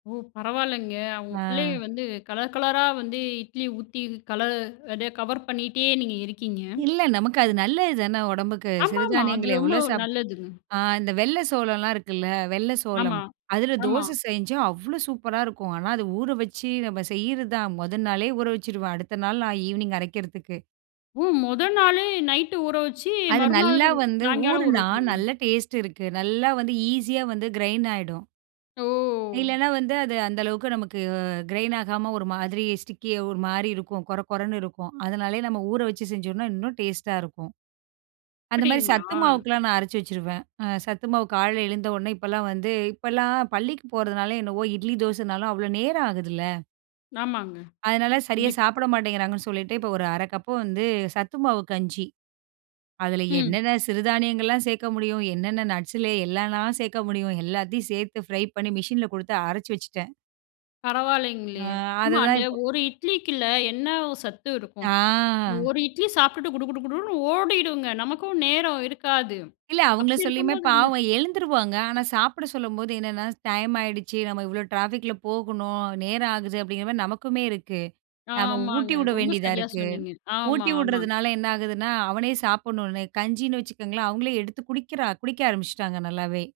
ஓ! பரவாயில்லங்க. அவுங்க பிள்ளைக ஆ. வந்து கலர், கலரா வந்து இட்லி ஊத்தி கலர் அதே கவர் பண்ணிட்டே நீங்க இருக்கீங்க. இல்ல. நமக்கு அது நல்லது தானே! உடம்புக்கு. ஆமா, ஆமா. அது சிறுதானியங்கள் ரொம்ப எவ்வள சாப் நல்லதுங்க. ஆ இந்த வெள்ள சோளம்லாம் இருக்குல்ல. வெள்ள சோளம். ஆமா, அதில ஆமா. தோச செஞ்சா, அவ்ளோ சூப்பரா இருக்கும். ஆனா அத ஊறவச்சி, நம்ம செய்யிறதான். முத நாளே ஊறவச்சிருவேன். அடுத்த நாள் நான் ஈவ்னிங் அரைக்கிறதுக்கு. ஓ! முத நாளே நைட் ஊற வச்சு அது நல்லா மறுநாளு, வந்து சாயங்காலம் ஊற ஊறுன்னா, வைக்கணுமா? நல்ல டேஸ்ட் இருக்கு. நல்லா வந்து ஈசியா வந்து கிரைன் ஆயிடும். ஒ! இல்லன்னா வந்து அது அந்த அளவுக்கு நமக்கு கிரைன் ஆகாம ஒரு மாதிரி ஸ்டிக்கியா ஒருமாரி இருக்கும். கொரகொரன்னு இருக்கும். அதுனாலே நம்ம ஊற வச்சு செஞ்சோன்னா, இன்னும் டேஸ்ட்டா இருக்கும். அந்த மாதிரி சத்து அப்பிடிங்களா? மாவுக்குல்லாம் நான் அரைச்சு வச்சுருவேன். அ சத்து மாவு காலையில எழுந்தவுனே, இப்பல்லாம் வந்து இப்பல்லாம் பள்ளிக்கு போறதுனால என்னவோ! இட்லி தோசனாலும் அவ்ளோ நேரம் ஆகுதுல்ல. ஆமாங்க. அதனா சரியா கண்டிப்பா. சாப்பிட மாட்டேங்கிறாங்கன்னு சொல்லிட்டு, இப்போ ஒரு 1/2 கப்பு வந்து சத்து மாவு கஞ்சி. அதில ம். என்னென்ன சிறுதானியங்கள்லாம் சேர்க்க முடியும்? என்னென்ன நட்ஸ் லே எல்லான்னா சேர்க்க முடியும்? எல்லாத்தையும் சேர்த்து ஃப்ரை பண்ணி மிஷின்ல குடுத்து அரைச்சு வச்சுட்டேன். ஆ, பரவாயில்லேங்களே! ஆமா அதுதான் அந்த இப்போ, ஒரு இட்லிக்கில்ல என்ன சத்து இருக்கும்? ஆ. ஒரு இட்லி சாப்பிட்டுட்டு குடு, குடு, குடுன்னு ஓடிடுங்க. நமக்கும் நேரம் இருக்காது. இல்ல. அவுங்கள அப்பிடி சொல்லியுமே இருக்கும்போது அந்த பாவம் எழுந்துருவாங்க. ஆனா, சாப்பிட சொல்லும்போது என்னென்னா டைம் ஆயிடுச்சு நம்ம இவ்ளோ ட்ராஃபிக் ல போகணும். நேரம் ஆகுது அப்பிடிங்கிறமாரி நமக்குமே இருக்கு. நம்ம ஊட்டி ஆமாங்க. விட ரொம்ப வேண்டியதா சரியா இருக்கு. சொன்னீங்க. ஆமா, ஊட்டி ஆமா. விடுறதுனால என்ன ஆகுதுன்னா, அவனே சாப்பிட்ணுன்னு கஞ்சின்னு வச்சுக்கோங்களேன், அவுங்களே எடுத்து குடிக்கிறா, குடிக்க ஆரம்பிச்சுட்டாங்க நல்லாவே!